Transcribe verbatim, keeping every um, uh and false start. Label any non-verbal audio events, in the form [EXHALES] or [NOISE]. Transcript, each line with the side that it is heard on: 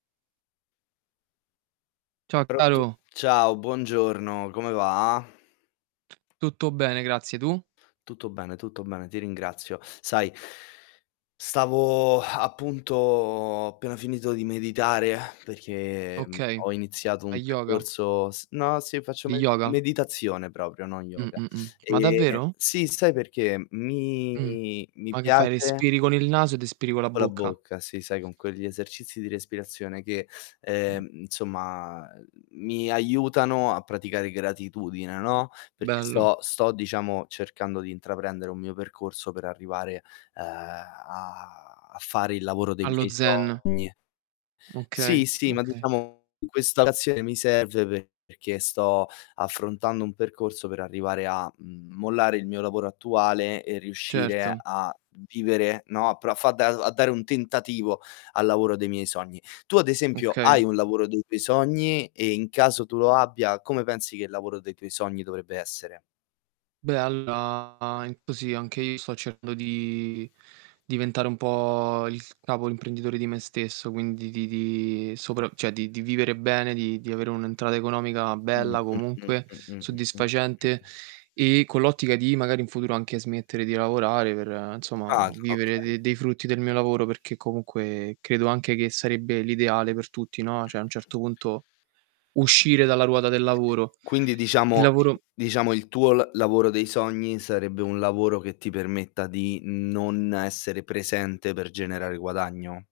right: Ciao
left: Pronto?
right: caro.
left: Ciao, buongiorno, come va?
right: Tutto bene, grazie, tu?
left: Tutto bene, tutto bene, ti ringrazio. Sai stavo [EXHALES] appunto ho appena finito di meditare [EXHALES] perché, mhmm,
right: Okay.
left: ho iniziato un
right: Hai yoga?
left: percorso s no, sì, faccio
right: Di
left: med
right: yoga?
left: meditazione proprio, non
right: Mh,
left: yoga.
right: mh, mh. Ma
left: Ehm
right: davvero?
left: sì, sai perché? Mi
right: Mh.
left: mi
right: Ma che fai,
left: piace
right: respiri con il naso ed espiri con la
left: Co' la
right: bocca?
left: bocca, sì, sai, con quegli esercizi di respirazione che, ehm, insomma, uhm, mi aiutano a praticare gratitudine, no, perché
right: Bello.
left: sto sto, diciamo, cercando di intraprendere un mio percorso per arrivare, ehm, a a fare il lavoro dei
right: Allo
left: miei
right: zen.
left: sogni.
right: Okay,
left: Sì, sì, ma
right: okay.
left: diciamo questa [UNINTELLIGIBLE] mi serve perché sto affrontando un percorso per arrivare a, mhmm, mollare il mio lavoro attuale e riuscire
right: Certo.
left: a vivere, no, a pro a fa da uhm, a dare un tentativo al lavoro dei miei sogni. Tu ad esempio
right: Okay.
left: hai un lavoro dei tuoi sogni? E, in caso tu lo abbia, come pensi che il lavoro dei tuoi sogni dovrebbe essere?
right: Beh, allora, in così anche io sto cercando di diventare un po' il capo, l'imprenditore di me stesso, quindi di di soprav ceh, di di vivere bene, di di avere un'entrata economica
left: Mh,
right: bella
left: mh-mh,
right: comunque,
left: mh-mh, mh-mh,
right: soddisfacente,
left: mh-mh.
right: e con l'ottica di magari in futuro anche smettere di lavorare per, insomma,
left: [UNINTELLIGIBLE]
right: vivere
left: Okay.
right: de dei frutti del mio lavoro, perché comunque credo anche che sarebbe l'ideale per tutti, no, cioè a un
left: Mh-mh.
right: certo punto uscire dalla ruota del lavoro.
left: Quindi,
right: Il
left: diciamo
right: lavoro
left: diciamo, il tuo l lavoro dei sogni sarebbe un lavoro che ti permetta di non essere presente per generare guadagno.